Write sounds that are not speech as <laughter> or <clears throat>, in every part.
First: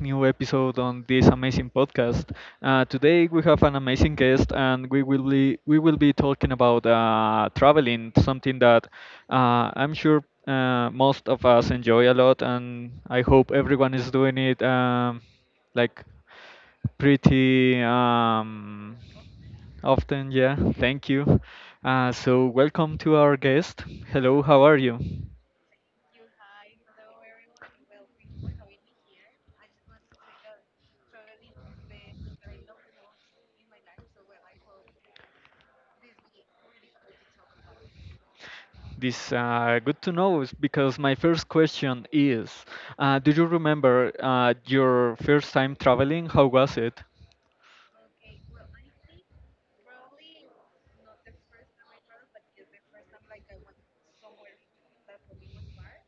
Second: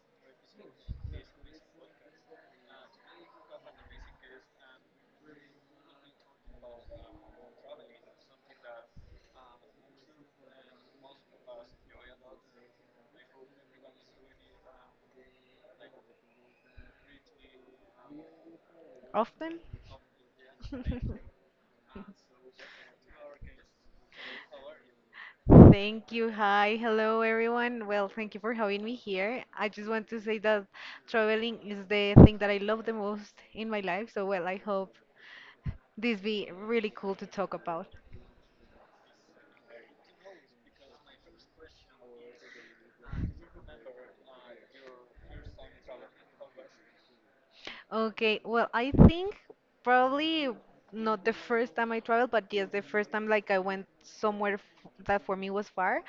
new episode on this amazing podcast. Today we have an amazing guest, and we will be talking about traveling, something that I'm sure most of us enjoy a lot, and I hope everyone is doing it like pretty Often. often. Yeah, thank you. So, welcome to our guest. Hello, how are you? Thank you. Hi. Hello, everyone. Well, thank you for having me here. I just want to say that traveling is the thing that I love the most in my life. So, well, I hope this be really cool to talk about. This, good to know, is because my first question is, do you remember your first time traveling? How was it? Okay, well, I think probably not the first time I traveled, but yes, the first time like I went somewhere f that for me was far.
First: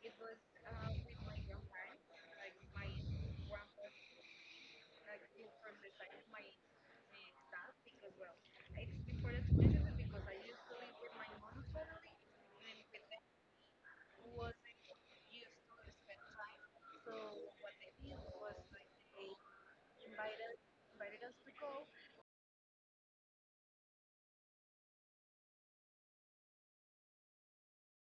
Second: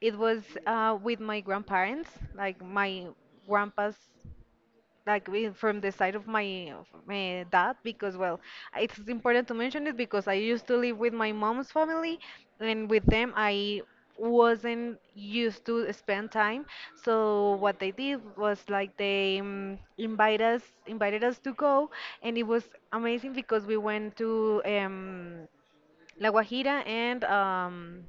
It was with my grandparents, like my grandpa's like from the side of my dad, because well it's important to mention it because I used to live with my mom's family, and with them I wasn't used to spend time. So what they did was like they invited us to go, and it was amazing because we went to La Guajira and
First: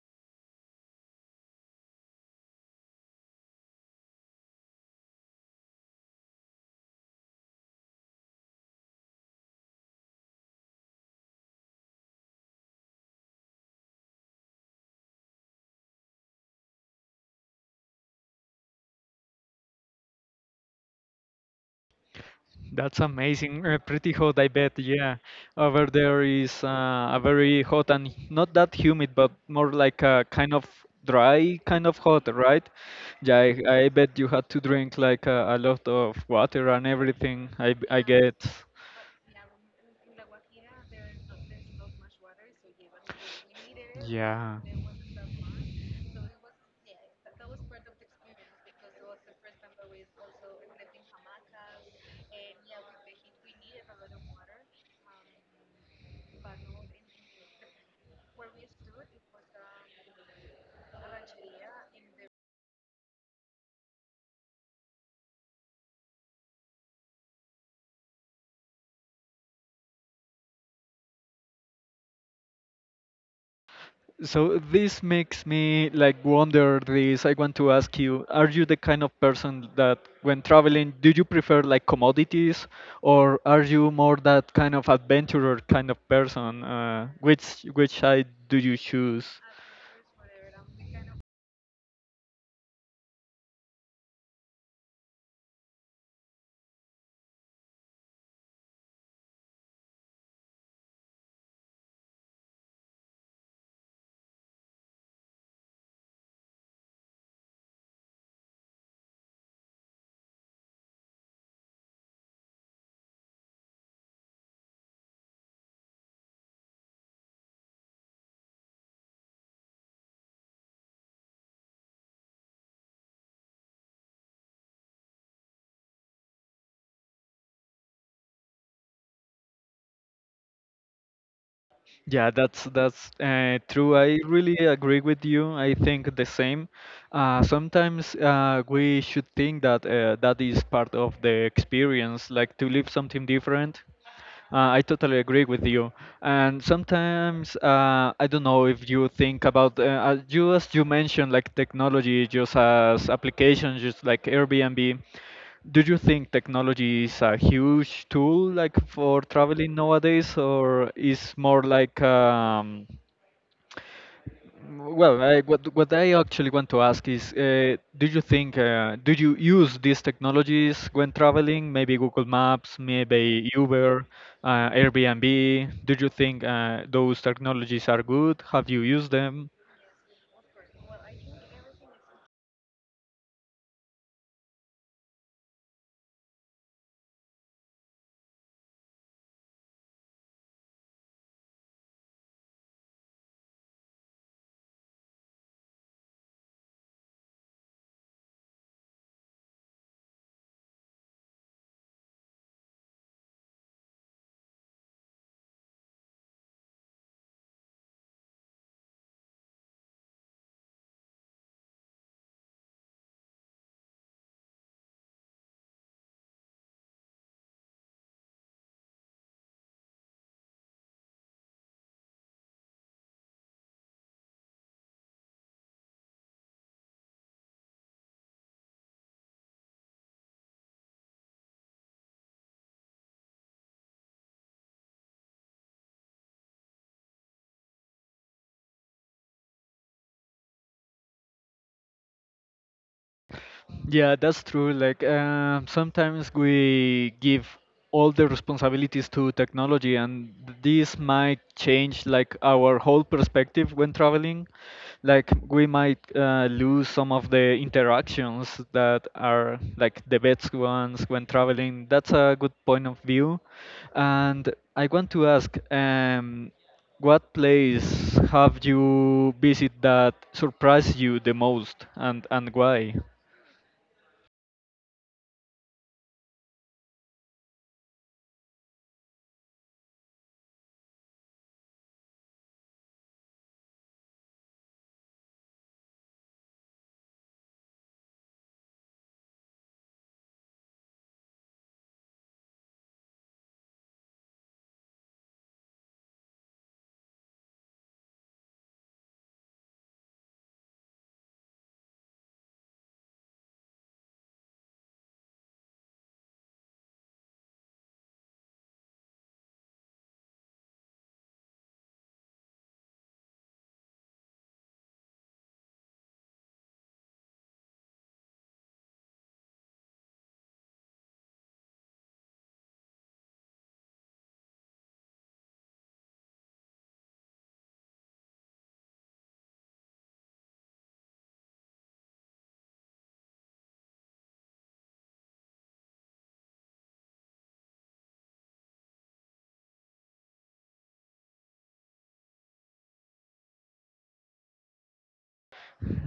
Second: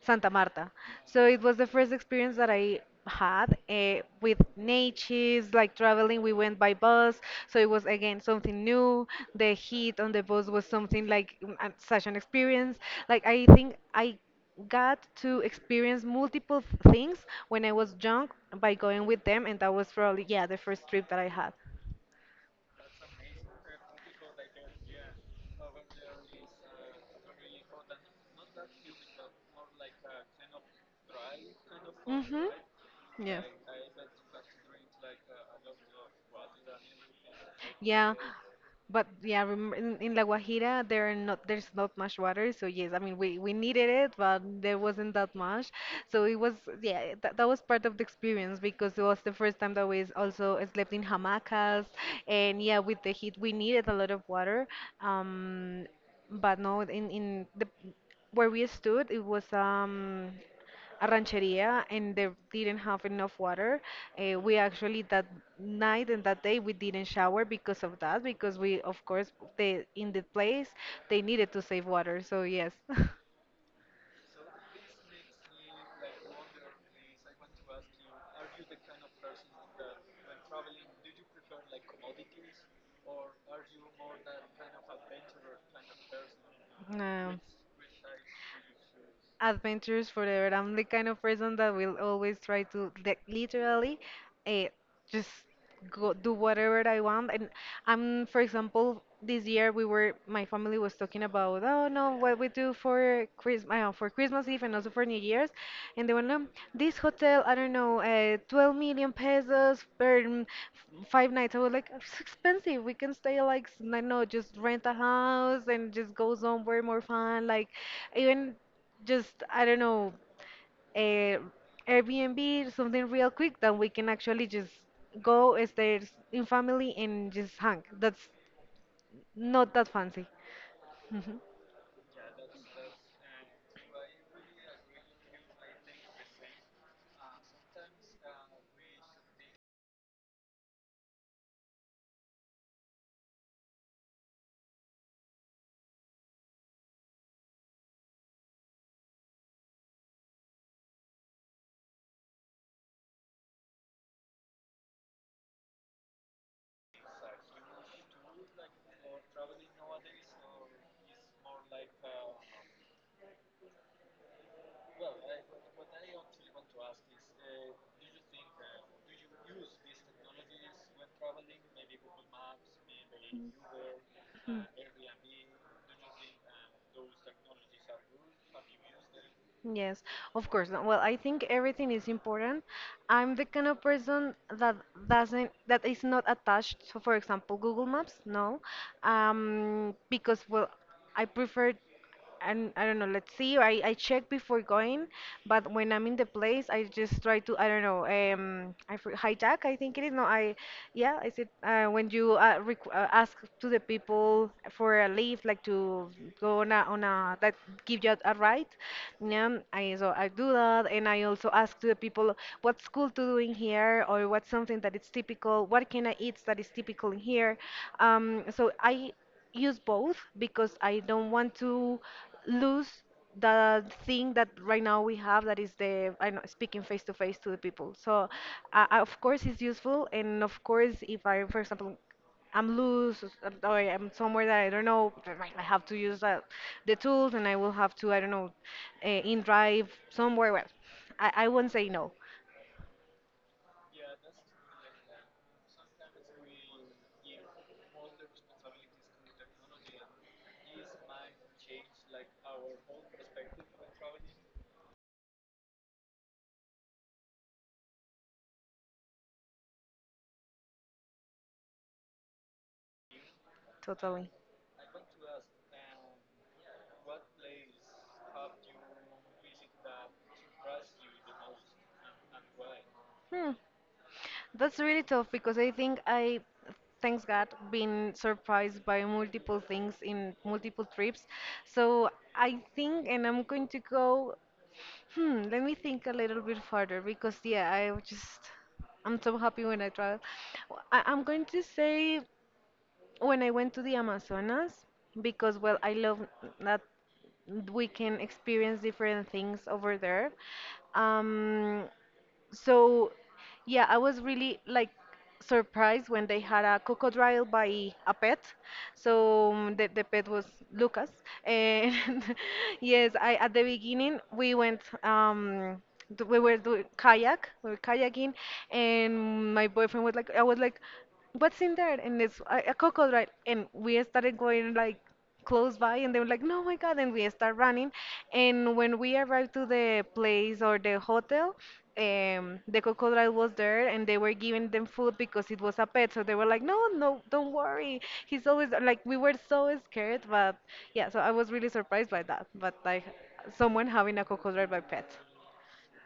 Santa Marta. So it was the first experience that I had with natives, like traveling. We went by bus, so it was again something new. The heat on the bus was something like such an experience. Like I think I got to experience multiple things when I was young by going with them, and that was probably, yeah, the first trip that I had. That's amazing. Pretty hot, I bet. Yeah, over there is a very hot and not that humid, but more like a kind of dry, kind of hot, Mm-hmm. right? Yeah, Yeah. I bet you had to drink like a lot of water and everything. I Yeah. get. But Yeah, yeah, remember in La Guajira, there's not much water, so yes, I mean we needed it, but yeah. there wasn't that much, so it was, yeah, that was part of the experience, because it was the first time that we also slept in hamacas, and yeah, with the heat we needed a lot of water, um, but no, in the where we stood, it was a rancheria and they didn't have enough water. We actually that night and that day we didn't shower because of that, because we of course they in the place they needed to save water. So yes. <laughs> So this makes me like wonder this. I want to ask you, are you the kind of person that when traveling, do you prefer like commodities, or are you more that kind of adventurer kind of person? No. which side do you choose? Adventures forever. I'm the kind of person that will always try to, like, literally uh, just go do whatever I want. And I'm, for example, this year we were, my family was talking about, oh no, what we do for Christmas Eve and also for New Year's, and they went, no, this hotel, I don't know, 12 million pesos per five nights. I was like, it's expensive. We can stay like, I don't know, just rent a house and just go somewhere more fun, like even just I don't know, a Airbnb, something real quick that we can actually just go stay in family and just hang. That's not that fancy. <laughs> Yeah, that's true. I really agree with you. I think the same. Sometimes we should think that that is part of the experience, like to live something different. I totally agree with you. And sometimes I don't know if you think about you, as you mentioned, like technology just as applications, just like Airbnb. Do you think technology is a huge tool like for traveling nowadays, or is more like well, what I actually want to ask is, do you think do you use these technologies when traveling? Maybe Google Maps, maybe Uber, Airbnb. Do you think those technologies are good? Have you used them? Yes, of course. No, well, I think everything is important. I'm the kind of person that doesn't, that is not attached. So, for example, Google Maps, no, because well, I prefer, and I don't know. Let's see. I check before going, but when I'm in the place, I just try to, I don't know, I hijack. I think it is. No, I, yeah, I said when you requ ask to the people for a leave, like to go on a that give you a ride. Yeah, I so I do that, and I also ask to the people what's cool to do in here, or what's something that is typical. What can I eat that is typical in here? So I use both because I don't want to lose the thing that right now we have, that is the I know speaking face to face to the people. So of course it's useful, and of course if I, for example, I'm loose or I'm somewhere that I don't know. I have to use that, the tools, and I will have to I don't know, in drive somewhere. Well, I won't say no, Yeah, that's true. Like sometimes we give all the responsibilities to technology, and this might change like our whole perspective when traveling. Like we might lose some of the interactions that are like the best ones when traveling. That's a good point of view. totally. And I want to ask, what place have you visited that surprised you the most, and why? Hmm. That's really tough because I think I, thanks God, been surprised by multiple things in multiple trips. So I think, and I'm going to go. Hmm. Let me think a little bit further because yeah, I just I'm so happy when I travel. I, I'm going to say, when I went to the Amazonas, because well, I love that we can experience different things over there. Um, so, yeah, I was really like surprised when they had a crocodile by a pet. So the pet was Lucas. And <laughs> yes, I at the beginning we went we were doing kayak, we were kayaking, and my boyfriend was like I was like what's in there? And it's a crocodile, and we started going like close by, and they were like, no my god, and we start running, and when we arrived to the place or the hotel, um, the crocodile was there and they were giving them food because it was a pet. So they were like, no no, don't worry, he's always like, we were so scared, but yeah, so I was really surprised by that, but like someone having a crocodile by pet.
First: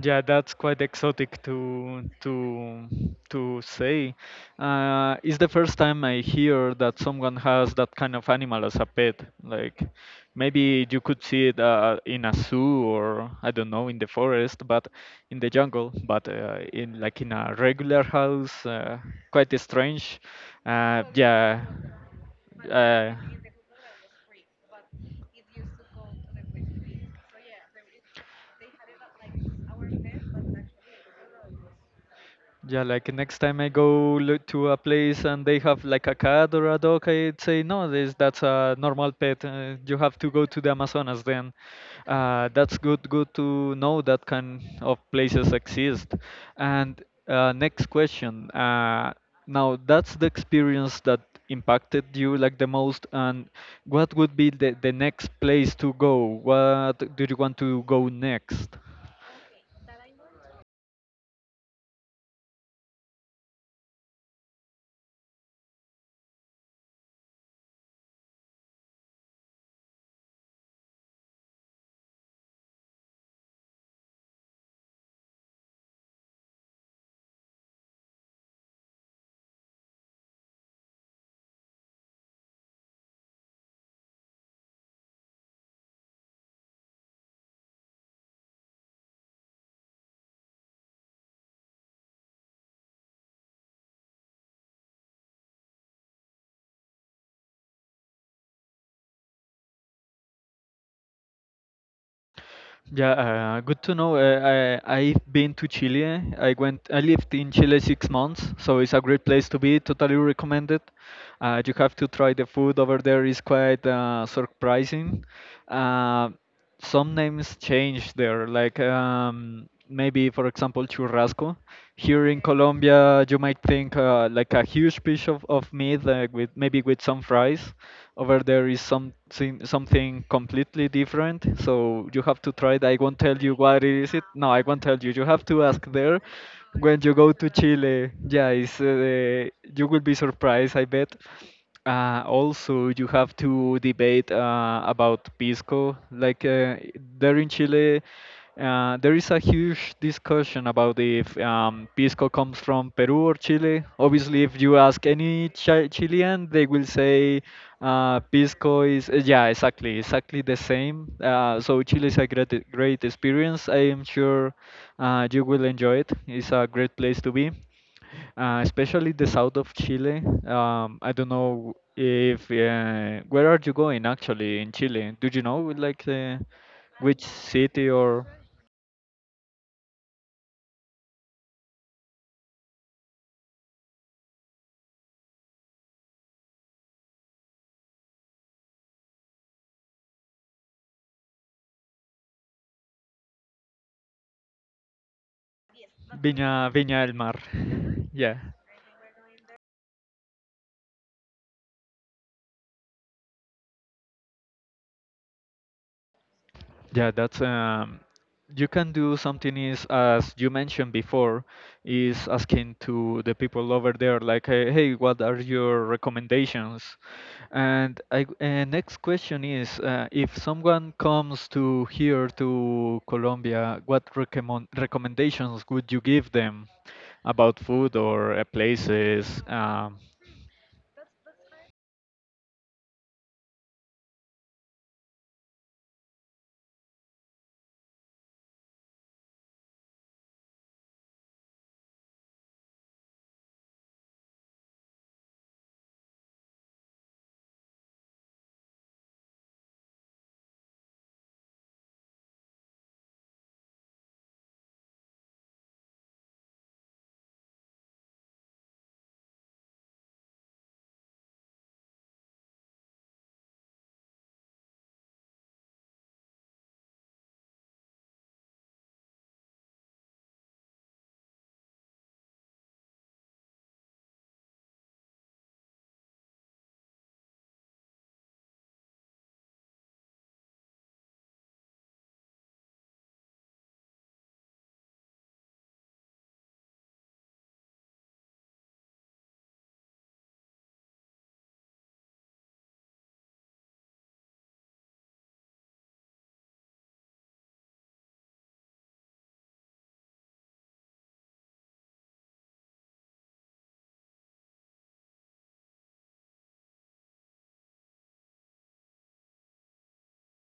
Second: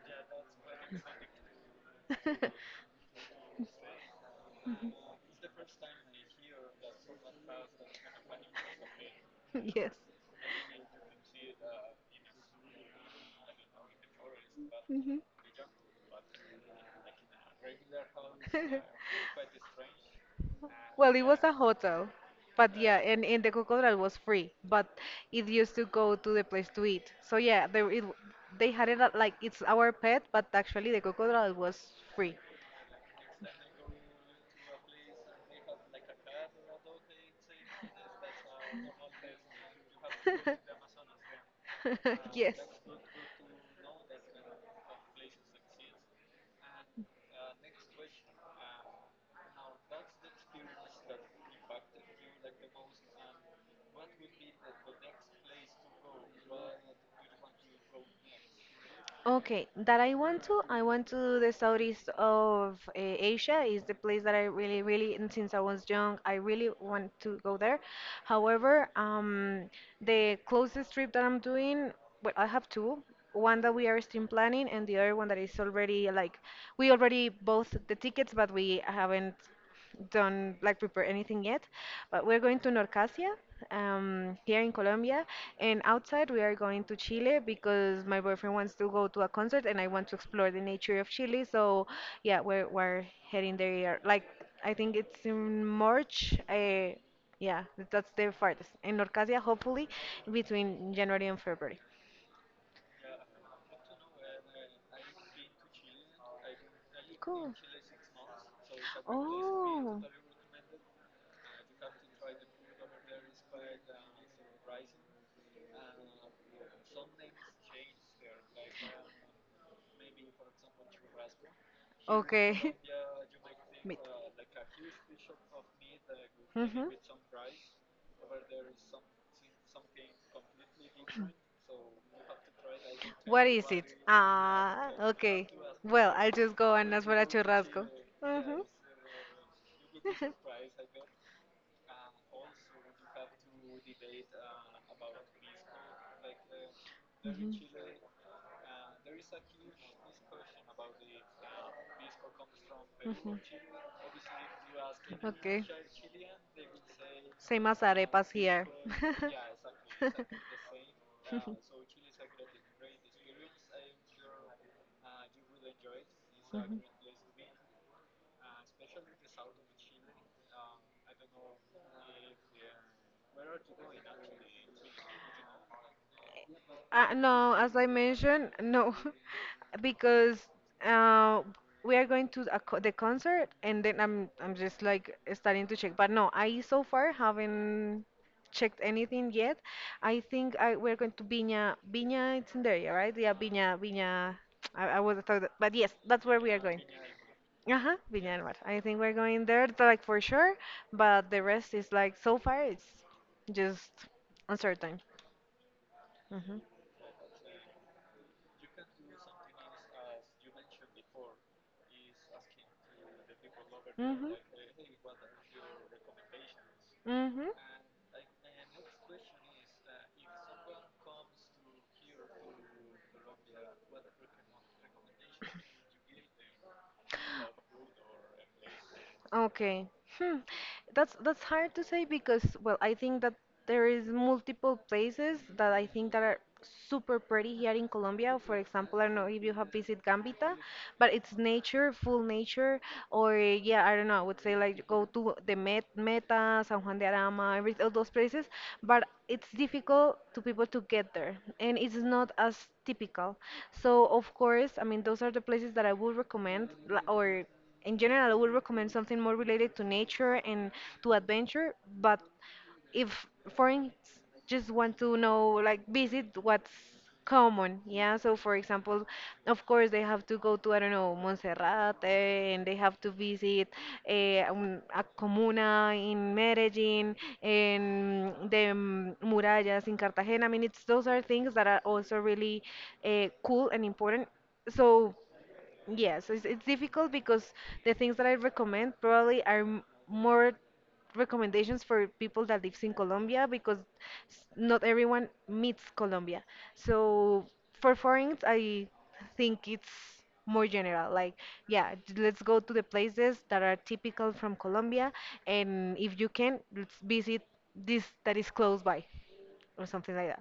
Yeah, that's quite exotic to <laughs> say. It's the first time I hear that someone has that kind of animal as a pet. <laughs> Like Yes. maybe you could see it in a zoo, or I don't know, in the forest, but Mhm. in the jungle. But in, like, in a regular house, <laughs> quite strange. Uh, Well, it was a yeah. hotel, but yeah, Uh, and the crocodile was free, but it used to go to the place to eat. So yeah, they it, they had it at, like it's our pet, but actually the crocodile was free. Yeah, like next time I go look to a place and they have like a cat or a dog, I'd say no, this that's a normal pet. You have to go to the Amazonas then. <laughs> Yes. That's good, good to know that kind of places exist. And next question. Now that's the experience that impacted you like the most, and what would be the next place to go? What do you want to go next? Okay, that I want to the southeast of Asia is the place that I really, really, and since I was young, I really want to go there. However, the closest trip that I'm doing, well, I have two. One that we are still planning, and the other one that is already like we already bought the tickets, but we haven't don't like prepare anything yet, but we're going to Norcasia, here in Colombia, and outside we are going to Chile because my boyfriend wants to go to a concert and I want to explore the nature of Chile. So yeah, we're heading there. Yeah, like I think it's in March. I, yeah, that's the farthest. In Norcasia, hopefully between January and February. Yeah, good to know. I've been to Chile. I lived in Cool. Chile 6 months, so it's a great place to be. Oh. Totally recommend it. You have to try the food over there. Is quite surprising. Uh, some names change there, like maybe, for example, churrasco here in Okay. Colombia you might <laughs> think, Meat. Like, a huge piece of meat, like with, maybe Mhm. with, some fries. Over there is something completely different, so you have to try it. I won't tell What you is what it? is it. No, I won't Ah, tell You have okay. to ask Well, there I'll just go and when ask you for a go to churrasco. Chile. Yeah, Mhm. it's, you will be surprised, I bet. <laughs> Also, you have to debate about Pisco. Like, there in Mhm. Chile, there is a huge discussion about if Pisco comes from Peru or Mhm. Chile. Obviously, if you ask any Okay. Chilean, they will say Same as arepas here. Pisco <laughs> is, yeah, exactly, exactly the same. So Chile is a great, great experience. I am sure you will enjoy it. It's a Mhm. great place to be, especially the south of Chile. I don't know, if where are you going actually in Chile? Do you know like the which No, as I city, or mentioned, no, <laughs> because uh, we are going to a co the concert, and then I'm just like starting to check. But no, I so far haven't checked anything yet. I think I we're going to Viña. Viña, it's in there, area, right? Yeah, Viña. I was thought, but yes, that's where we are going. Viña del Mar? Uh-huh, <laughs> Viña Yeah, del Mar. I think we're going there, like for sure. But the rest is like so far, it's just uncertain. Hmm. yeah, that's you can do something, is, as you mentioned before, is asking to the people over there, Mhm. like, hey, hey, what are your recommendations. Mhm. And next question is, if someone comes to here to Colombia, what recommendations would you give them about food or places? Okay. Hmm. That's hard to say because well, I think that there is multiple places that I think that are super pretty here in Colombia. For example, I don't know if you have visited Gambita, but it's nature, full nature, or yeah, I don't know, I would say like go to the Meta, San Juan de Arama, all those places, but it's difficult to people to get there and it's not as typical. So of course, I mean, those are the places that I would recommend, or in general, I would recommend something more related to nature and to adventure. But if foreigners just want to know, like, visit what's common, yeah. So, for example, of course, they have to go to I don't know Montserrat, eh, and they have to visit a comuna in Medellin, and the murallas in Cartagena. I mean, it's those are things that are also really cool and important. So. Yes, it's difficult because the things that I recommend probably are more recommendations for people that lives in Colombia because not everyone meets Colombia. So for foreigners, I think it's more general. Like, yeah, let's go to the places that are typical from Colombia, and if you can, let's visit this that is close by or something like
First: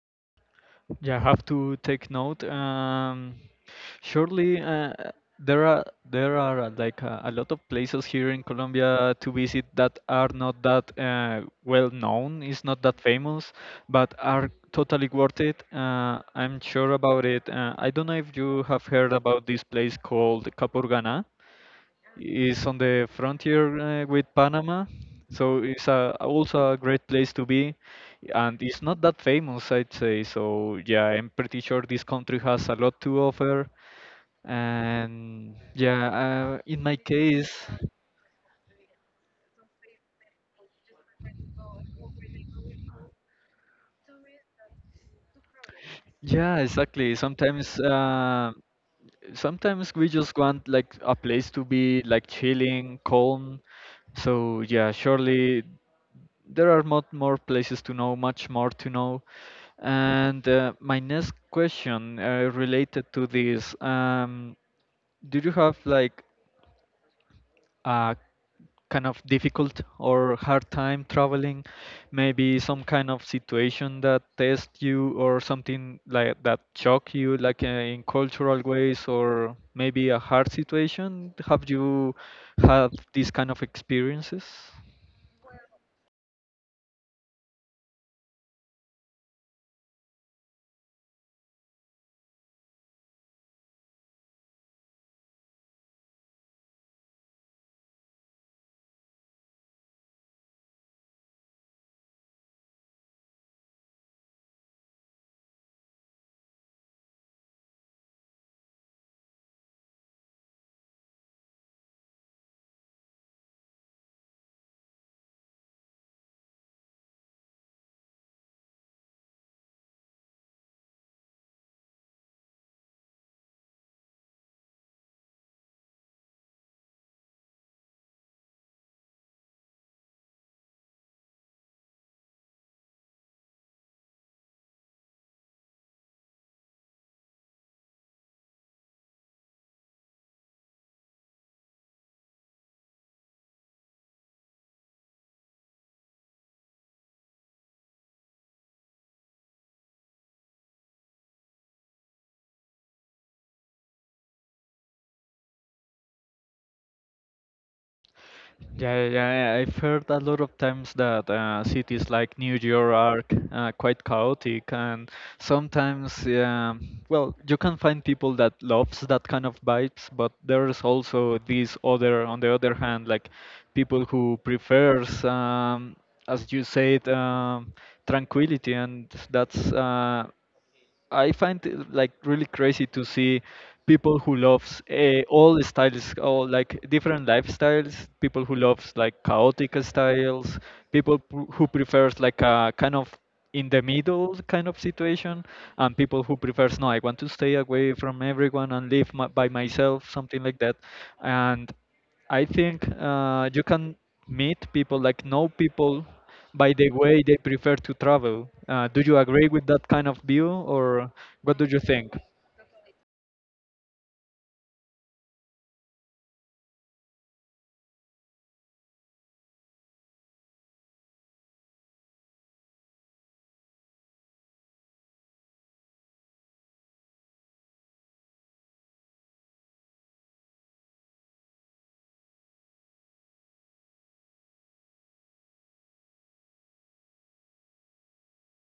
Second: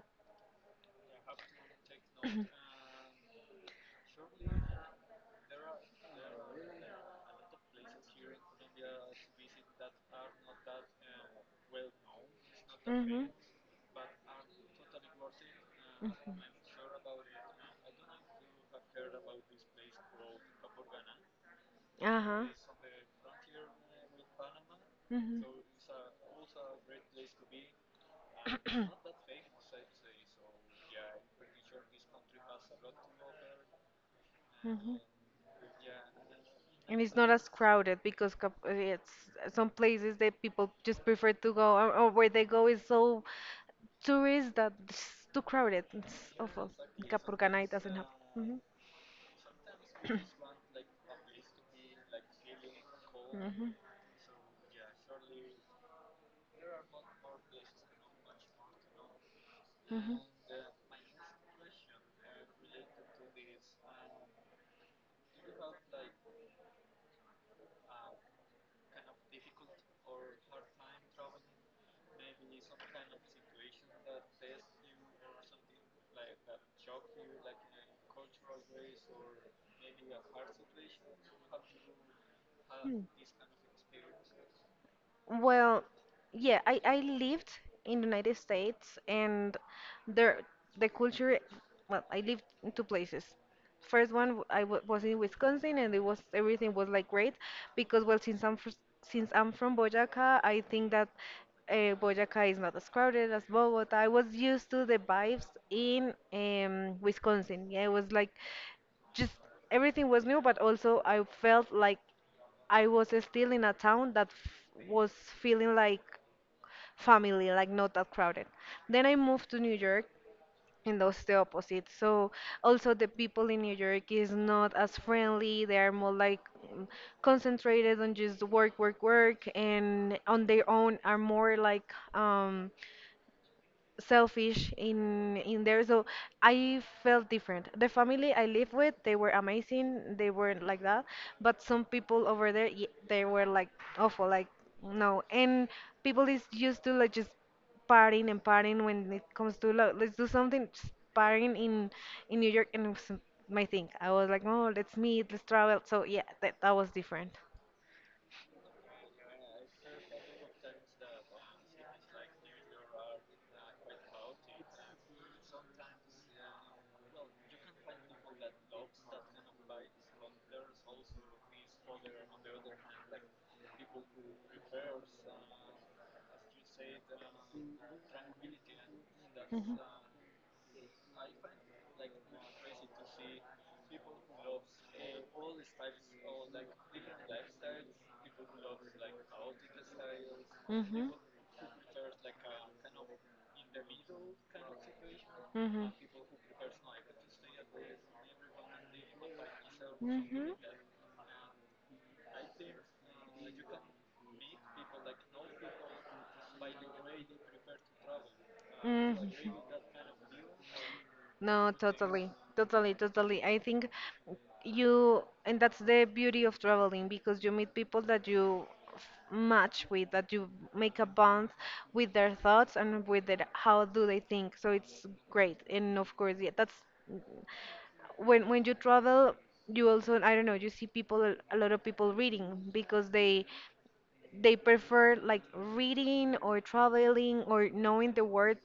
Yeah, I have to take that. note. Surely, there <clears throat> <coughs> are there are like, a lot of places here in Colombia to visit that are not that well known, is not that Mm-hmm. famous, but are totally worth it. Uh-huh. I'm sure about it. I don't know if you have heard about this place called Capurganá. It's on the frontier with Panama, Mm-hmm. so it's also a great place to be, and it's not that famous, I'd say. So yeah, I'm pretty sure this country has a lot to offer. Mm-hmm. And yeah, in my And it's not as case, crowded because it's some places that people just prefer to go, or where they go is so tourist that it's too crowded. It's yeah, awful. exactly. Capurganá it Sometimes, doesn't have. Mm-hmm. sometimes we just want like a place to be, like, chilling, calm. So yeah, surely there are much more places to know, much more to know. And my next question, related to this, do you have like a kind of difficult or hard time traveling, maybe some kind of situation that tests you or something like that shock you, like in cultural ways, or maybe a hard situation. Have you had these kind of experiences? Well, yeah, I lived in the United States and there the culture, well, I lived in two places. First one w- I w was in Wisconsin and it was everything was like great because well since I'm from Boyaca, I think that Boyaca is not as crowded as Bogota. I was used to the vibes in Wisconsin. Yeah, it was like just everything was new, but also I felt like I was still in a town that was feeling like family, like not that crowded. Then I moved to New York, and that's the opposite. So also the people in New York is not as friendly. They are more like mm, concentrated on just work, work, work, and on their own are more like selfish in there. So I felt different. The family I live with, they were amazing, they weren't like that. But some people over there, they were like awful, like no. And people is used to like just partying and partying. When it comes to love, let's do something, just partying in New York. And it was my thing, I was like, oh, let's meet, let's travel. So yeah, that was different. Yeah, yeah, yeah, yeah. I've heard a lot of times that cities like New York are quite chaotic, and sometimes, well, you can find people that loves that kind of vibes, but there's also these other, on the other hand, like people who prefers, as you said, tranquility, and that's I find it, like, really crazy to see people who loves all styles, all like different lifestyles. People who loves like chaotic styles. People who prefers like a kind of in the middle kind of situation, and people who prefers no, I want to stay away from everyone and live by myself, something Mm-hmm. like that. And I think you can meet people, like know people by the way they prefer to travel. Do Mm, you agree with that kind of view, or what do no, you think? totally, totally, totally. I think you, and that's the beauty of traveling, because you meet people that you match with, that you make a bond with their thoughts and with their, how do they think. So it's great. And of course, yeah, that's when you travel, you also, I don't know, you see people, a lot of people reading because they prefer like reading or traveling or knowing the world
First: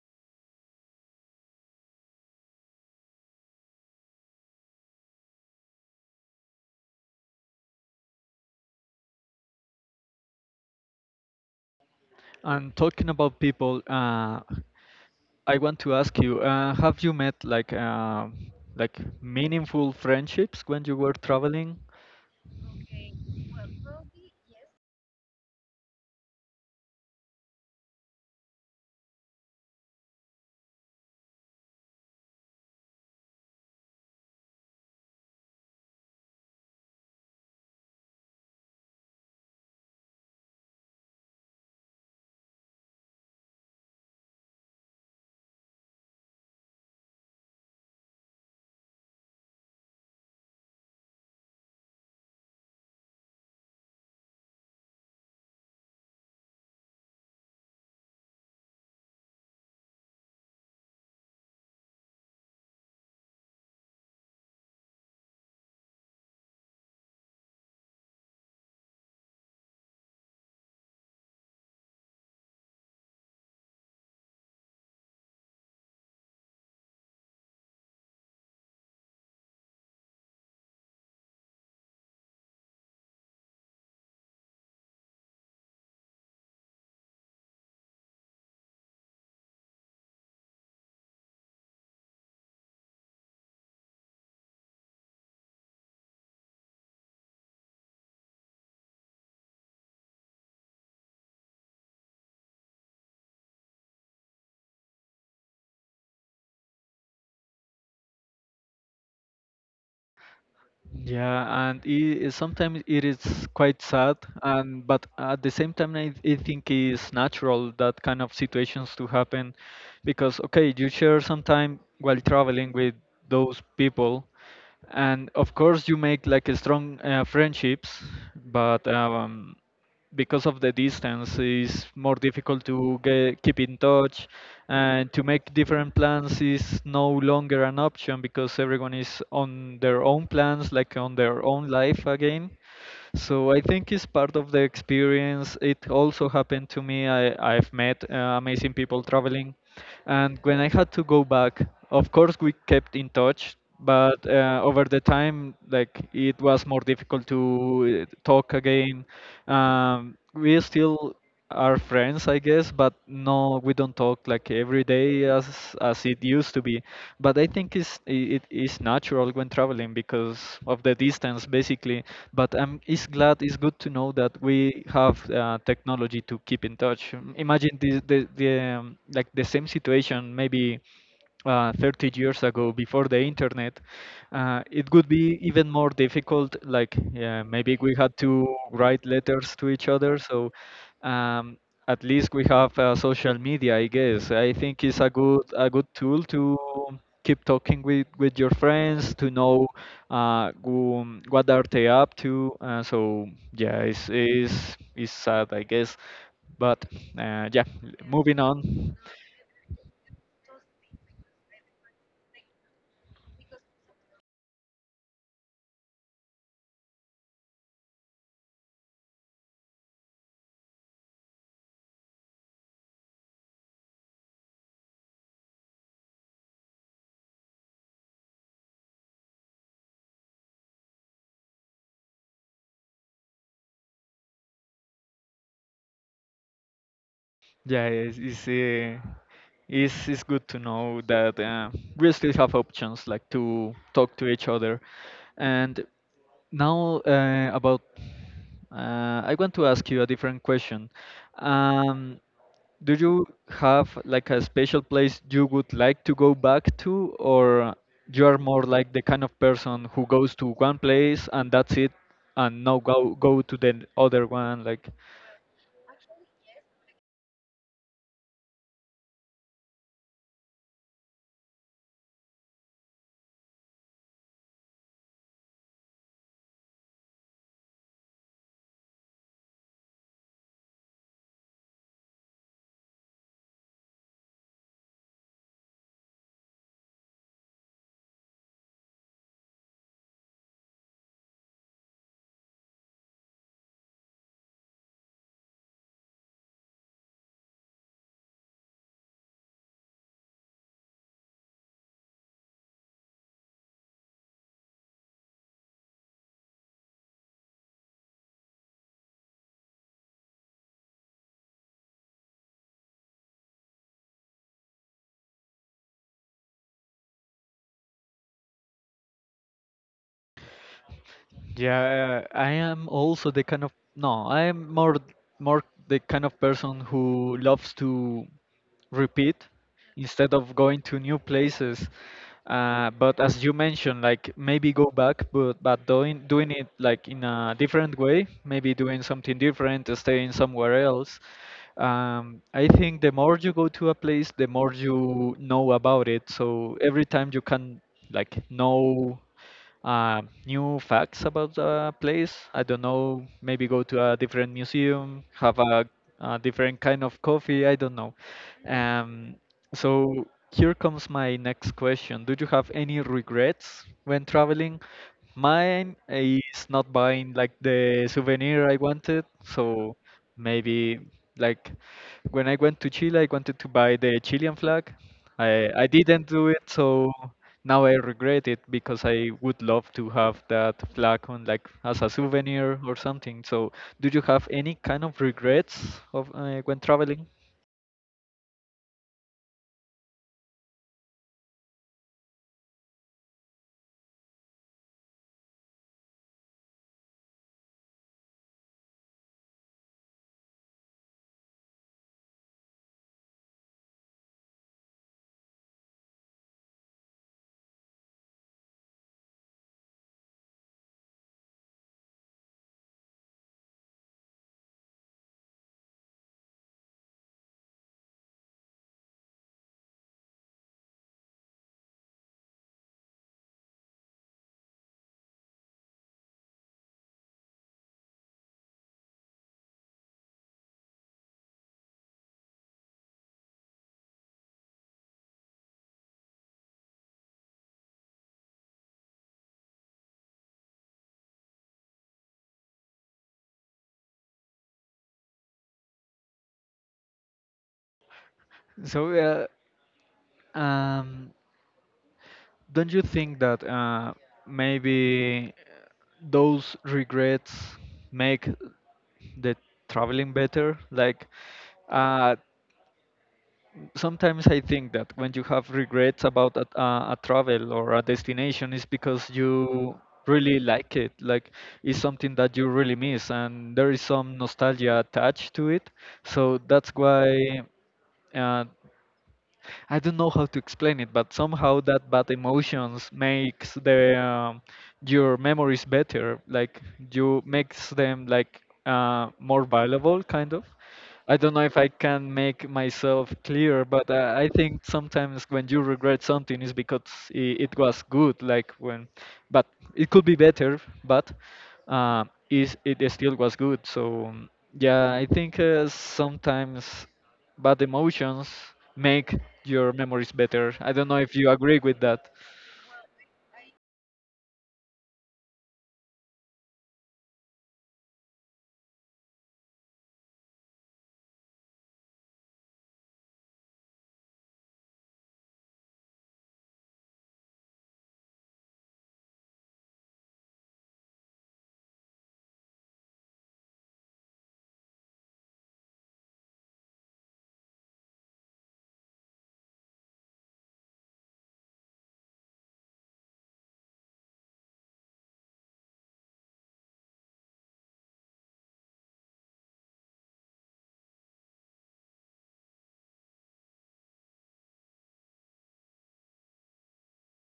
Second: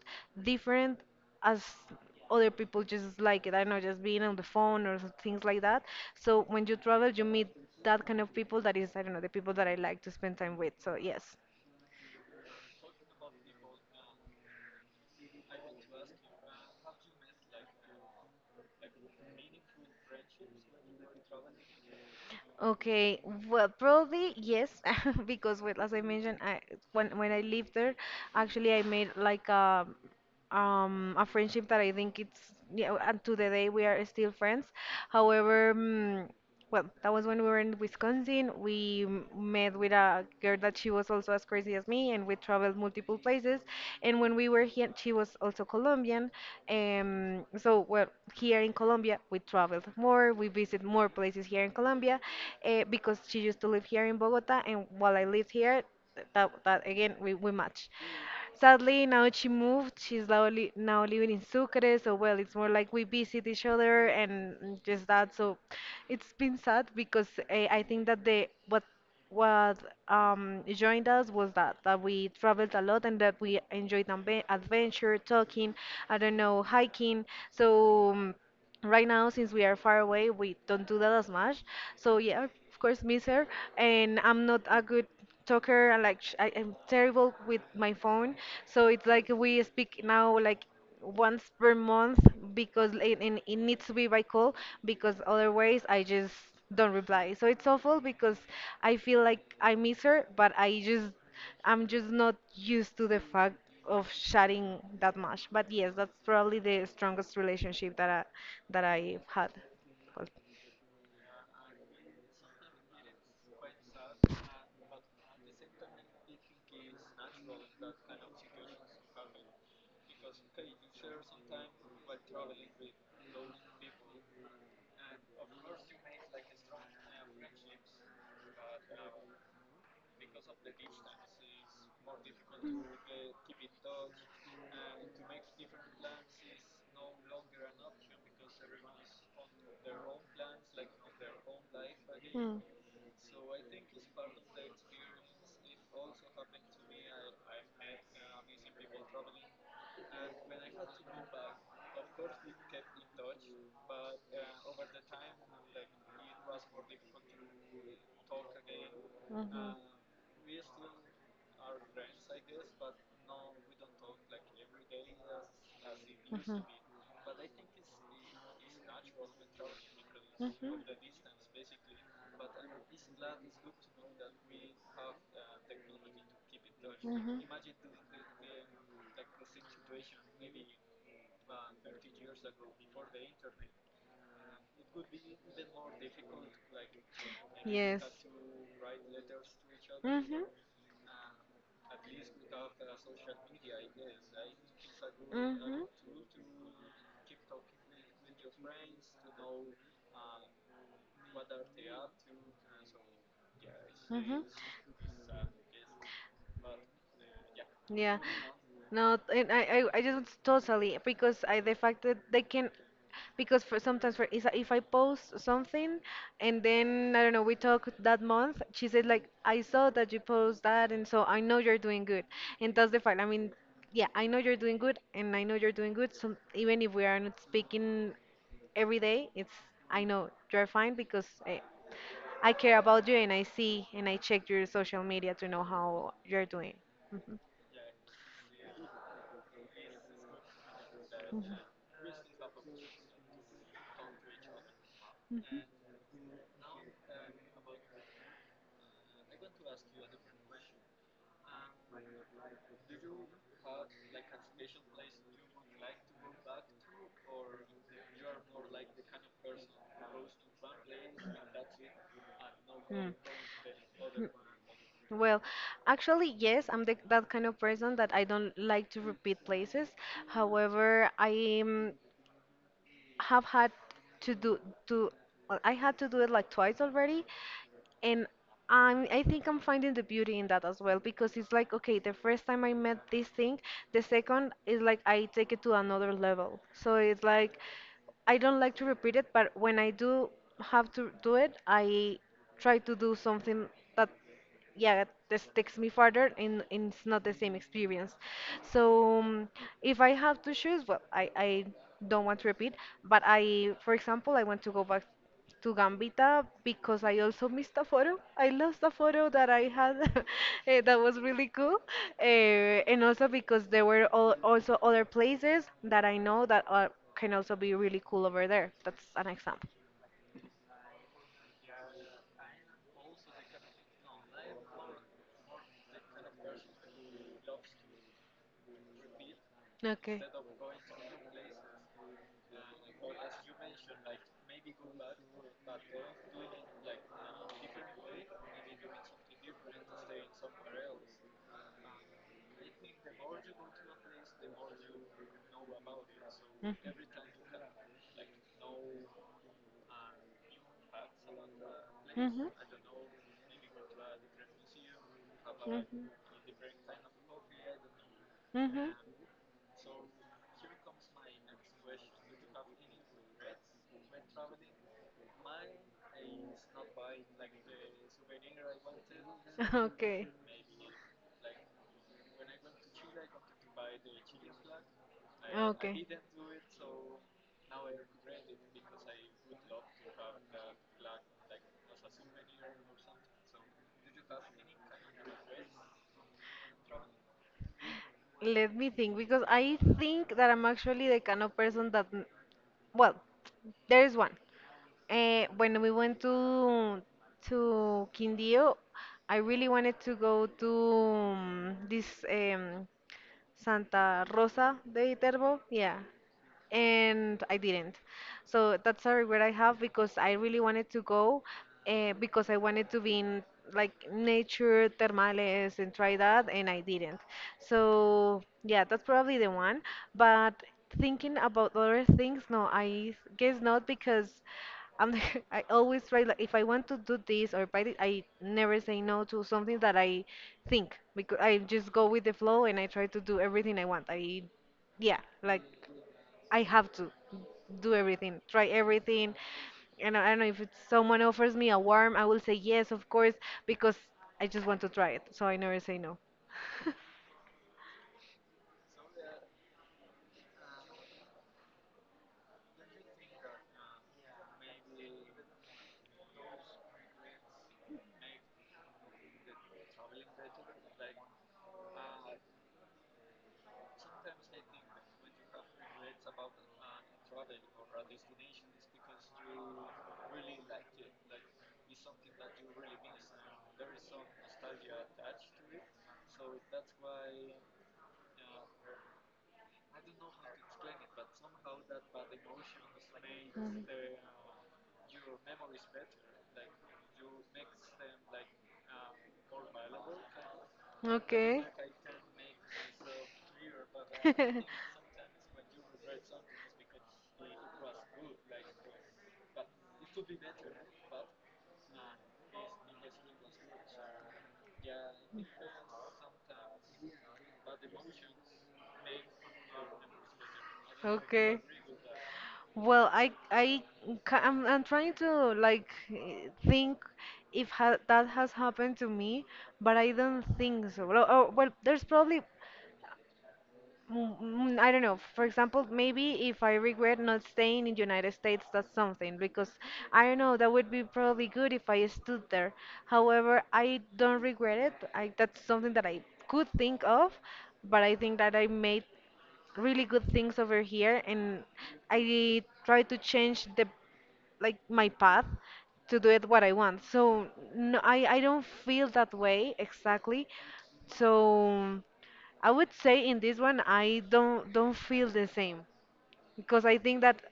different as other people just like it. I don't know, just being on the phone or things like that. So when you travel, you meet that kind of people that is, I don't know, the people that I like to spend time with. So yes. And talking about people, I want to ask you, have you met like meaningful friendships when you were traveling? Okay, well, probably yes, <laughs> because well, as I mentioned, I when I lived there, actually I made like a friendship that I think it's, yeah, and to the day we are still friends. However, well, that was when we were in Wisconsin. We met with a girl that she was also as crazy as me, and we traveled multiple places. And when we were here, she was also Colombian. So, well, here in Colombia, we traveled more, we visit more places here in Colombia, because she used to live here in Bogota, and while I lived here, that again, we match. Sadly, now she moved. She's now living in Sucre. So, well, it's more like we visit each other and just that. So, it's been sad because I think that the what joined us was that we traveled a lot and that we enjoyed adventure, talking, I don't know, hiking. So. Right now, since we are far away, we don't do that as much. So yeah, of course, miss her. And I'm not a good talker. I am terrible with my phone. So it's like we speak now like once per month, because it needs to be by call, because otherwise I just don't reply. So it's awful, because I feel like I miss her, but I'm just not used to the fact of sharing that much. But yes, that's probably the strongest relationship that I had. Yeah, and sometimes it is quite sad, and but at the same time, I think it's natural that kind of situations to happen, because okay, you share some time while traveling with those people, and of course you make like a strong friendships, but because of the distance it's more difficult to keep in touch, and to make different plans is no longer an option because everyone is on their own plans, like, on their own life again. Well, So I think it's part of the experience. It also happened to me. I've met amazing people traveling, and when I had to go back, of course we kept in touch, but over the time, like, it was more difficult to talk again. Mhm. We still are friends, I guess, but no, we don't talk like every day as it used to be. But I think it is natural when traveling because of the distance, basically. But I'm it's glad it's good to know that we have technology to keep in touch. Imagine the like the same situation maybe Mhm. 30 years ago, before the internet, it would be even more difficult. Like, yeah, maybe we had to write letters to each other. So um, at least we have social media, I guess. I think it's a good tool to keep talking with your friends, to know what are they up to. So yeah, it's sad, I guess, but yeah, Yeah. moving on. No, and I just totally, because I the fact that they can, because for sometimes for is if I post something, and then I don't know, we talk that month, she said like I saw that you post that, and so I know you're doing good. And that's the fact, I mean, yeah, I know you're doing good, and I know you're doing good. So even if we are not speaking every day, it's I know you're fine, because I care about you, and I see and I check your social media to know how you're doing. Mhm. Yeah, it's good to know that Mhm. We still have options like to talk to each other. And now, I want to ask you a different question. Um, do you have like a special place you would like to go back to, or you are more like the kind of person who goes to one place and that's it, and no, Mm. Go to the other Mm. one? Like, Well, actually, yes, I'm that kind of person that I don't like to repeat places. However, I have had to do to I had to do it like twice already, and I think I'm finding the beauty in that as well, because it's like, okay, the first time I met this thing, the second is like I take it to another level. So it's like I don't like to repeat it, but when I do have to do it, I try to do something that yeah this takes me farther, and it's not the same experience. So if I have to choose, well, I don't want to repeat, but I for example I want to go back to Gambita, because I also missed a photo, I lost a photo that I had <laughs> that was really cool, and also because there were also other places that I know that are can also be really cool over there. That's an example. yeah, I am also the kind of no, I am more the kind of person who loves to repeat Okay. instead of going to new places. But as you mentioned, like maybe go back, but doing it like in a different way, maybe doing something different, staying somewhere else. I think the more you go to a place, the more you know about it. So every time you can like know new facts about the place. Mhm. I don't know, maybe go to a different museum, have a, Mhm. a different kind of coffee. I don't know. Mhm. Um, so here comes my next question. Do you have any regrets when traveling? Mine is not buying like Mhm. the souvenir I wanted. <laughs> So Okay. maybe like when I went to Chile, I wanted to buy the Chilean flag. I didn't do it, so now I regret it because I would love to have that flag on like as a souvenir or something. So, do you have Okay. any kind of regrets of when traveling? Let me think, because I think that I'm actually the kind of person that, well, there is one. When we went to Quindío, I really wanted to go to this Santa Rosa de Viterbo. Yeah, and I didn't. So that's a regret I have, because I really wanted to go, because I wanted to be in like nature, termales, and try that, and I didn't. So yeah, that's probably the one. But thinking about other things, no, I guess not, because I'm the- <laughs> I always try, like if I want to do this or buy it, I never say no to something that I think, because I just go with the flow and I try to do everything I want. I Yeah, like I have to do everything, try everything. And I don't know, if it's someone offers me a worm, I will say yes, of course, because I just want to try it. So I never say no. So, um, don't you think that maybe those regrets make the traveling better? Like, uh, sometimes I think that when you have regrets about a travel or a destination, is because you really like it. Like it's something that you really miss, and there is some nostalgia attached to it. So that's why uh, I don't know how to explain it, but somehow that bad emotions makes Mhm. the your memories better. Like you makes them like more valuable, kind of. I don't Okay. know if I can make myself clear, but I think sometimes when you regret something is because it was good, like when, but it <laughs> could be better, but uh, is it still was good. So, yeah, I think sometimes bad emotions make your memories better. I don't know if you Okay. agree with that. Well, I'm trying to like think if ha that has happened to me, but I don't think so. Well, oh, well, there's probably I don't know. For example, maybe if I regret not staying in United States, that's something, because I don't know, that would be probably good if I stood there. However, I don't regret it. I that's something that I could think of, but I think that I made really good things over here, and I try to change the like my path to do it what I want. So no, I don't feel that way exactly. So I would say in this one I don't feel the same, because I think that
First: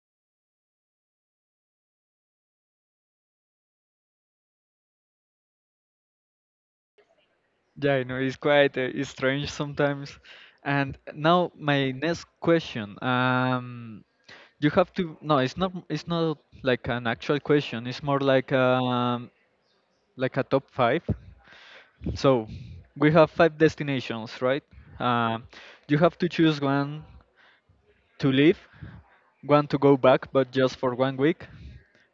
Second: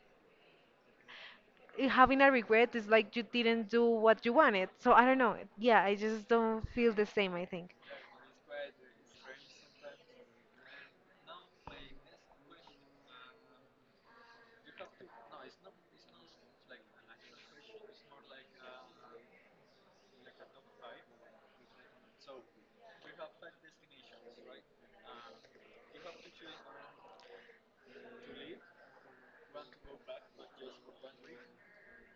i- having a regret is like you didn't do what you wanted. So I don't know. Yeah, I just don't feel the same, I think. Yeah, I know it's quite it's strange sometimes. And now my next question. You have to no, it's not like an actual question. It's more like a top five. So we have five destinations, right? Um, you have to choose one to leave, want to go back, but just for 1 week.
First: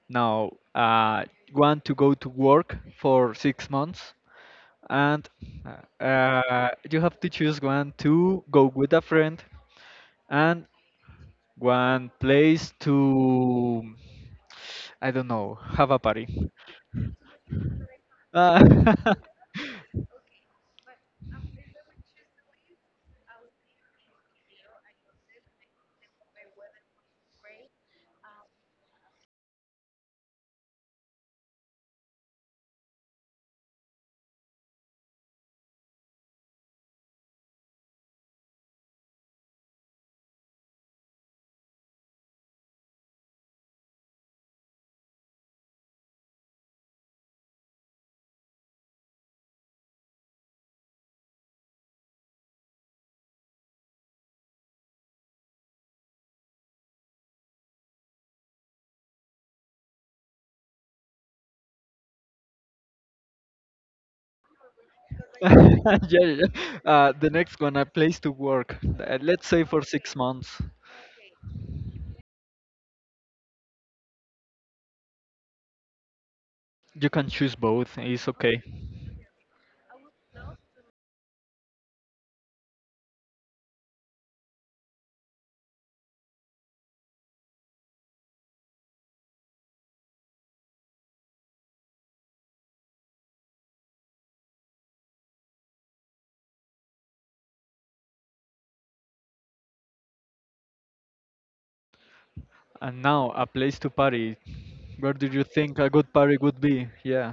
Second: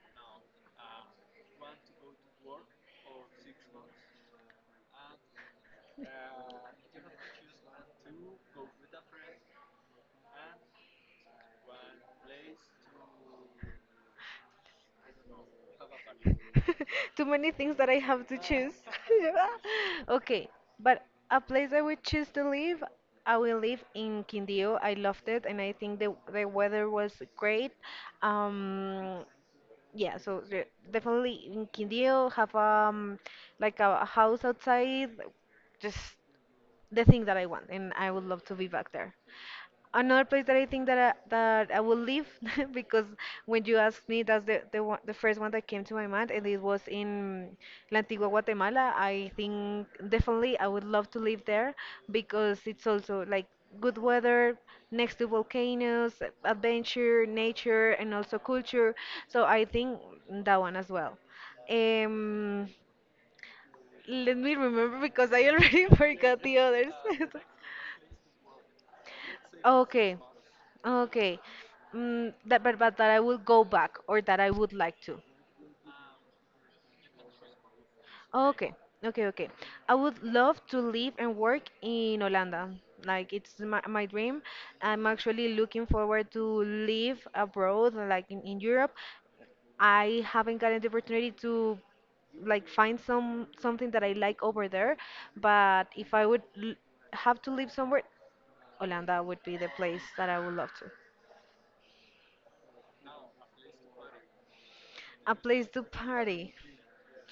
Now, want to go to work for 6 months. And, you have to choose one to go with a friend and one place to, I don't know, have a party. Uh, <laughs> Too many things that I have to choose. <laughs> <laughs> Okay, but a place I would choose to live, I will live in Quindío. I loved it, and I think the weather was great. Um, yeah, so definitely in Quindío, have like a house outside, just the thing that I want, and I would love to be back there. Another place that I think that I will leave <laughs> because when you asked me, that's the first one that came to my mind, and it was in La Antigua Guatemala. I think definitely I would love to live there, because it's also like good weather, next to volcanoes, adventure, nature, and also culture. So I think that one as well. Um, Let me remember, because I already <laughs> <laughs> yeah, forgot yeah. the others. <laughs> The next one, a place to work. Let's say for Okay, 6 months. okay. Mm, that, but that I would go back or that I would like to. You can choose both. It's okay. Okay, okay, okay. I would love to live and work in Holanda. Like it's my dream. I'm actually looking forward to live abroad, like in Europe. I haven't gotten the opportunity to like find something that I like over there, but if I would l have to live somewhere, Holanda would be the place that I would love to. And now, a place to party. Where do A you place think to a good party party. would be? Yeah.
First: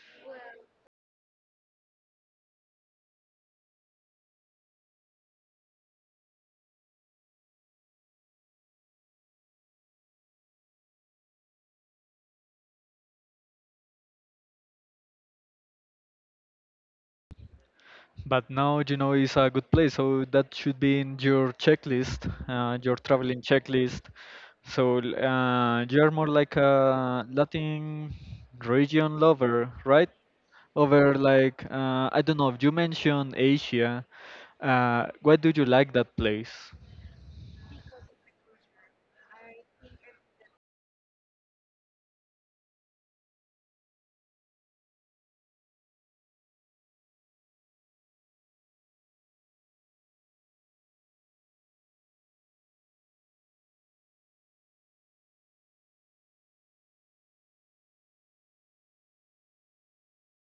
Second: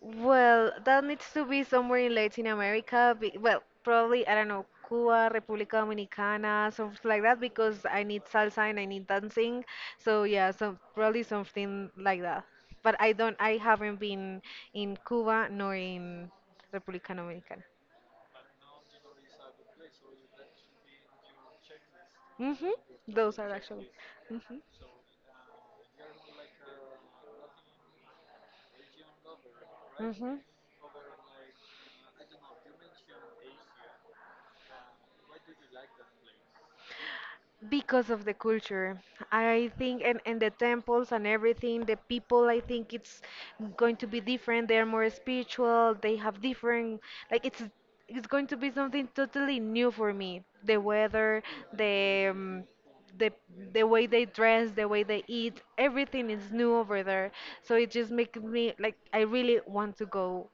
Well, that needs to be somewhere in Latin America. Well, probably, I don't know, Cuba, República Dominicana, something like that, because I need salsa and I need dancing. So yeah, so probably something like that. But I haven't been in Cuba nor in República Dominicana. But now you know it's a good place, so that should be in your checklist, Hmm. Your Those traveling are actually. checklist. Hmm. So you're more like a Latin region lover, right? Hmm. Over like I don't know. You mentioned Asia. Why do you like that place? Because of the culture, I think, and the temples and everything, the people, I think it's going to be different, they're more spiritual, they have different, like it's going to be something totally new for me, the weather, the um, the the way they dress, the way they eat, everything is new over there. So it just makes me like I really want to go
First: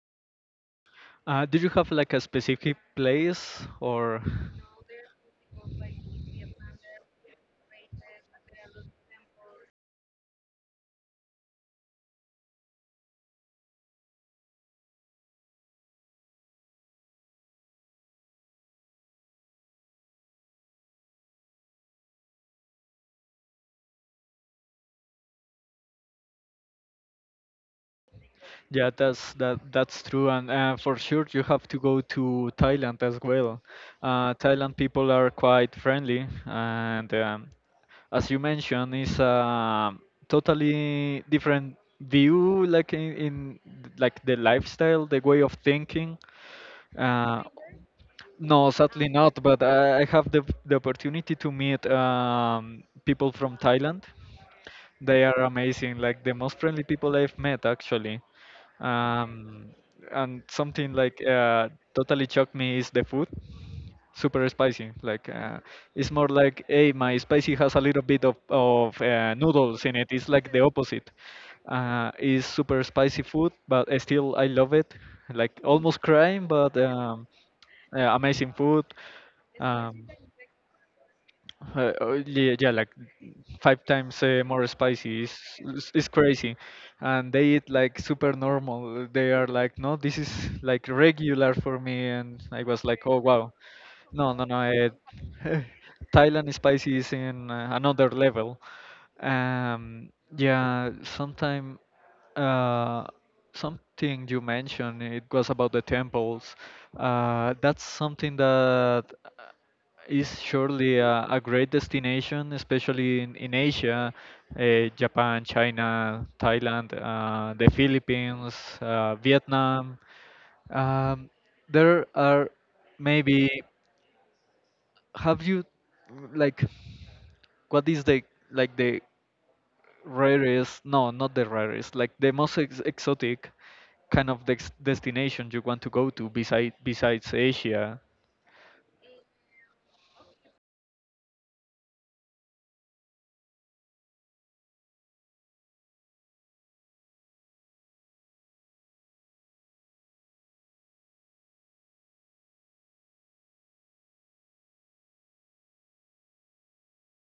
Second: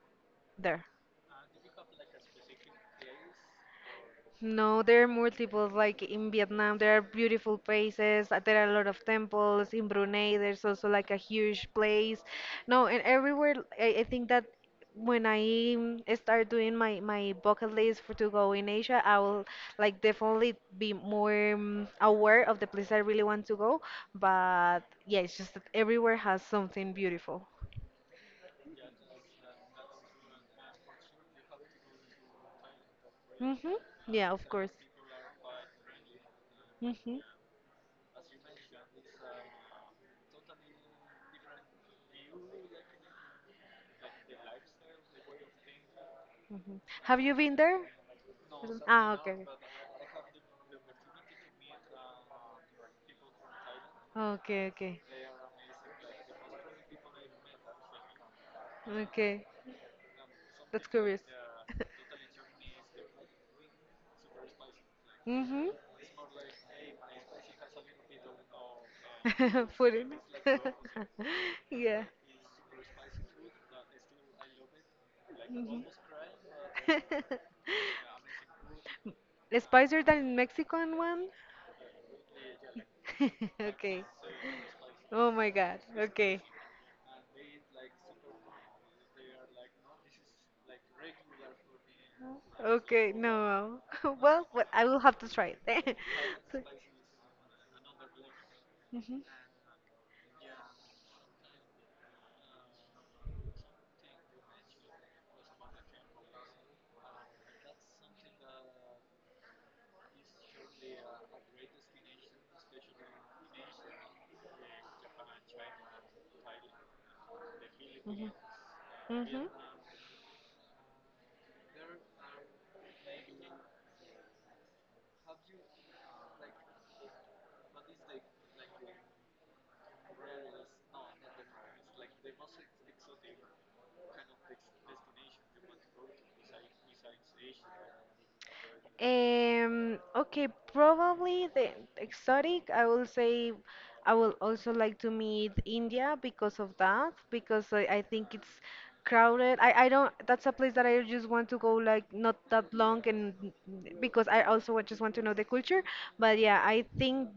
there. Did you have like a specific place or? No, there are multiples. Like in Vietnam, there are beautiful places. There are a lot of temples. In Brunei, there's also like a huge place. No, and everywhere, I think that when I start doing my bucket list for to go in Asia, I will like definitely be more aware of the place I really want to go. But yeah, it's just that everywhere has something beautiful. Yeah, that's that's true, and for sure you have to go to Thailand as well. Mm-hmm. Yeah, of course. Thailand people are quite friendly, and, Mm-hmm. As you mentioned, it's a totally different view, like in, in the lifestyle, the way of thinking. Mm-hmm. Have you Uh, been there? no, sadly Ah, not, okay. but I have the opportunity to meet people from Thailand. Okay, okay, They are amazing, like the most friendly people I've met actually. okay. Um, and That's something like curious. <laughs> Totally shocked me is the food super spicy. Like, Mm-hmm. it's more like, hey, my spicy has a little bit of <laughs> noodles in Put it. in. It's like the opposite. <laughs> Yeah. It's super spicy food, but still I love it. Like Mhm. almost crying, but amazing food. <laughs> Spicier Um, than Mexican one? Oh, yeah, yeah, like <laughs> five Okay. times more spicy. Oh It's, my God. it's it's Okay. crazy, and they eat like super normal. They are like, no, this is like regular for me, and I was like, Okay. oh wow, No. <laughs> no, no, Well, no. but I will have to try <laughs> it. Thailand <laughs> So, spicy is in another level. Mhm. Um, yeah, sometime uh, something you mentioned, it was about the temples. That's something that is surely a great destination, especially in, Asia, uh, Japan, China, Thailand, the Mhm. Philippines, Mhm. Vietnam. Um, there are maybe, have you, like, what is the, like, the rarest, no, not the rarest, like, the most ex exotic kind of dex destination you want to go to besides Asia? Okay, probably the exotic. I will say I will also like to meet India because of that, because I think it's crowded. I don't, that's a place that I just want to go like not that long, and because I also just want to know the culture. But yeah, I think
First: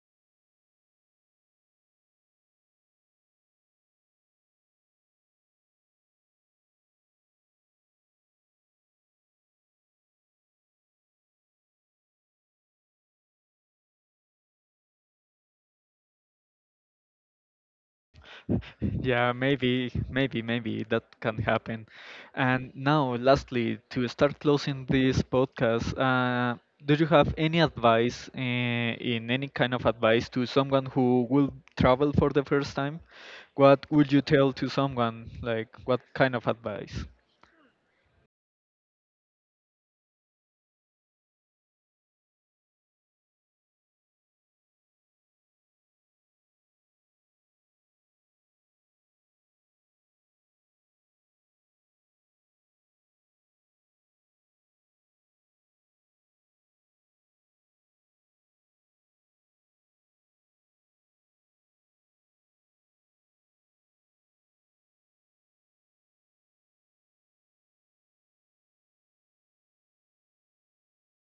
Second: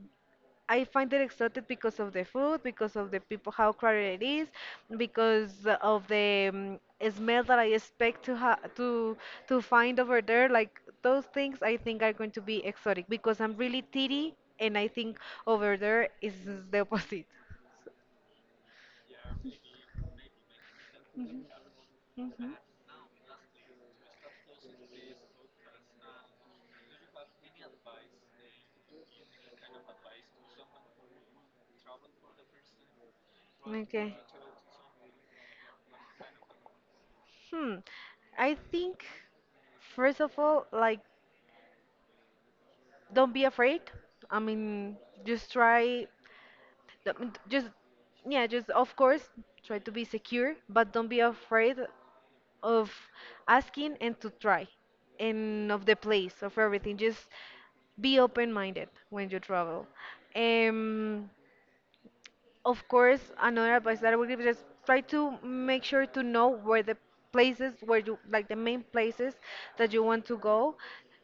I find it exotic because of the food, because of the people, how crowded it is, because of the smell that I expect to ha to find over there. Like those things, I think are going to be exotic, because I'm really titty, and I think over there is the opposite. Yeah, maybe that can happen. Hmm. And now, lastly, to start closing this podcast, do you have any advice, in any kind of advice to someone who will travel for the first time? What would Okay. you tell to someone? Like, what kind of advice? Hmm. I think first of all, like, don't be afraid. I mean, just try. I mean, Just yeah, just of course try to be secure, but don't be afraid of asking and to try, and of the place of everything. Just be open-minded when you travel. Um, Of course, another advice that I would give is just try to make sure to know where the places where you like the main places that you want to go,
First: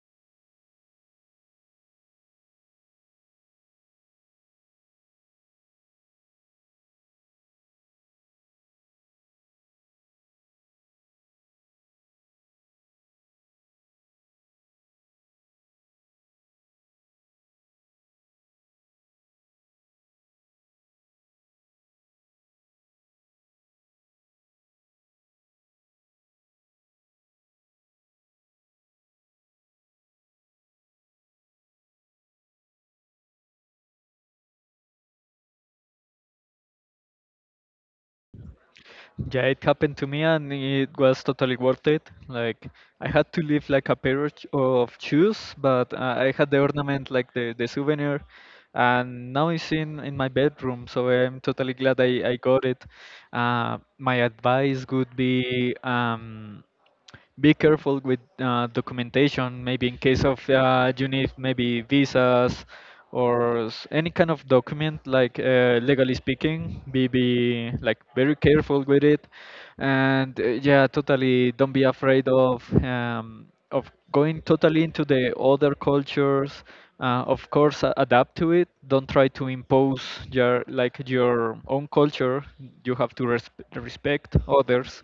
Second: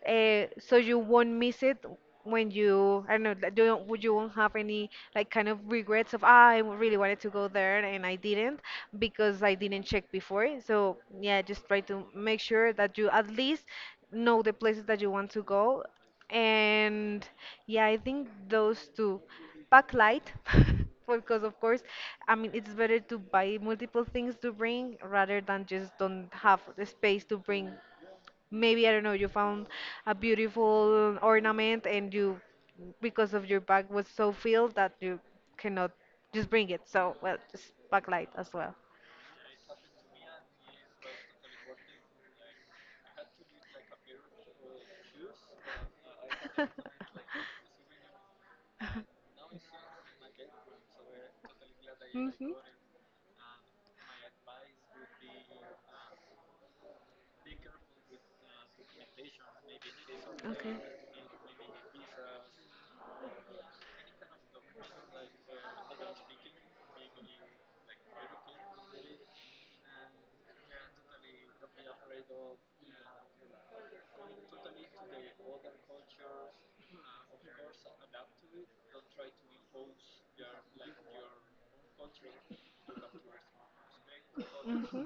so you won't miss it when you I don't know that you won't have any like kind of regrets of I really wanted to go there and I didn't because I didn't check before. So yeah, just try to make sure that you at least know the places that you want to go, and yeah, I think those two. Pack light, <laughs> because of course, I mean, it's better to buy multiple things to bring rather than just don't have the space to bring. Maybe, I don't know, you found a beautiful ornament and you, because of your bag was so filled, that you cannot just bring it. So, well, just pack light as well. Yeah, it happened to me and it was totally worth it. Like I had to leave like a pair of of shoes, but I had the ornament like <laughs> the souvenir and now it's in, my bedroom, so I'm totally glad I got it. My advice would be, be careful with documentation maybe in case of you need maybe visas or any kind of document like, legally speaking be like very careful with it and, yeah, totally don't be afraid of, of going totally into the other cultures, of course adapt to it. Don't try to impose your like your own culture. You have to respect others,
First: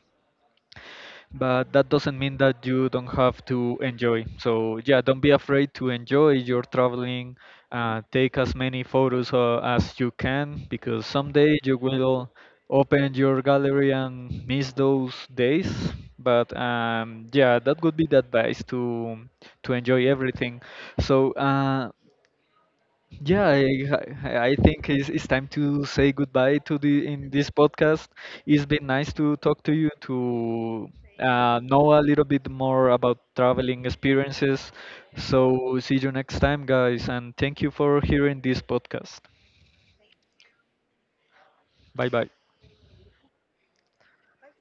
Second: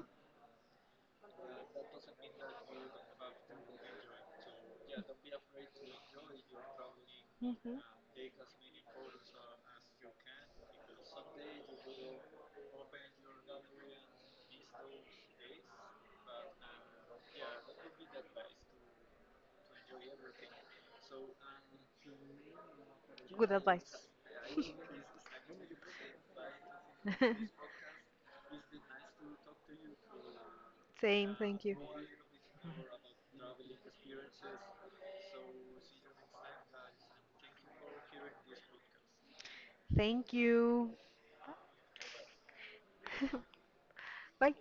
but that doesn't mean that you don't have to enjoy. So yeah, don't be afraid to enjoy your traveling. Mhm. Take as many photos as you can because someday you will open your gallery and miss those days. But, yeah, that would be the advice to enjoy everything. So. Yeah, Good I, advice. I I think it's time to say goodbye to the in this <laughs> podcast. It's been nice to talk to you to Same, thank you. know a little bit more about traveling experiences. So see you next time, guys, and thank you for hearing this podcast. Thank you. Bye bye. <laughs> Bye.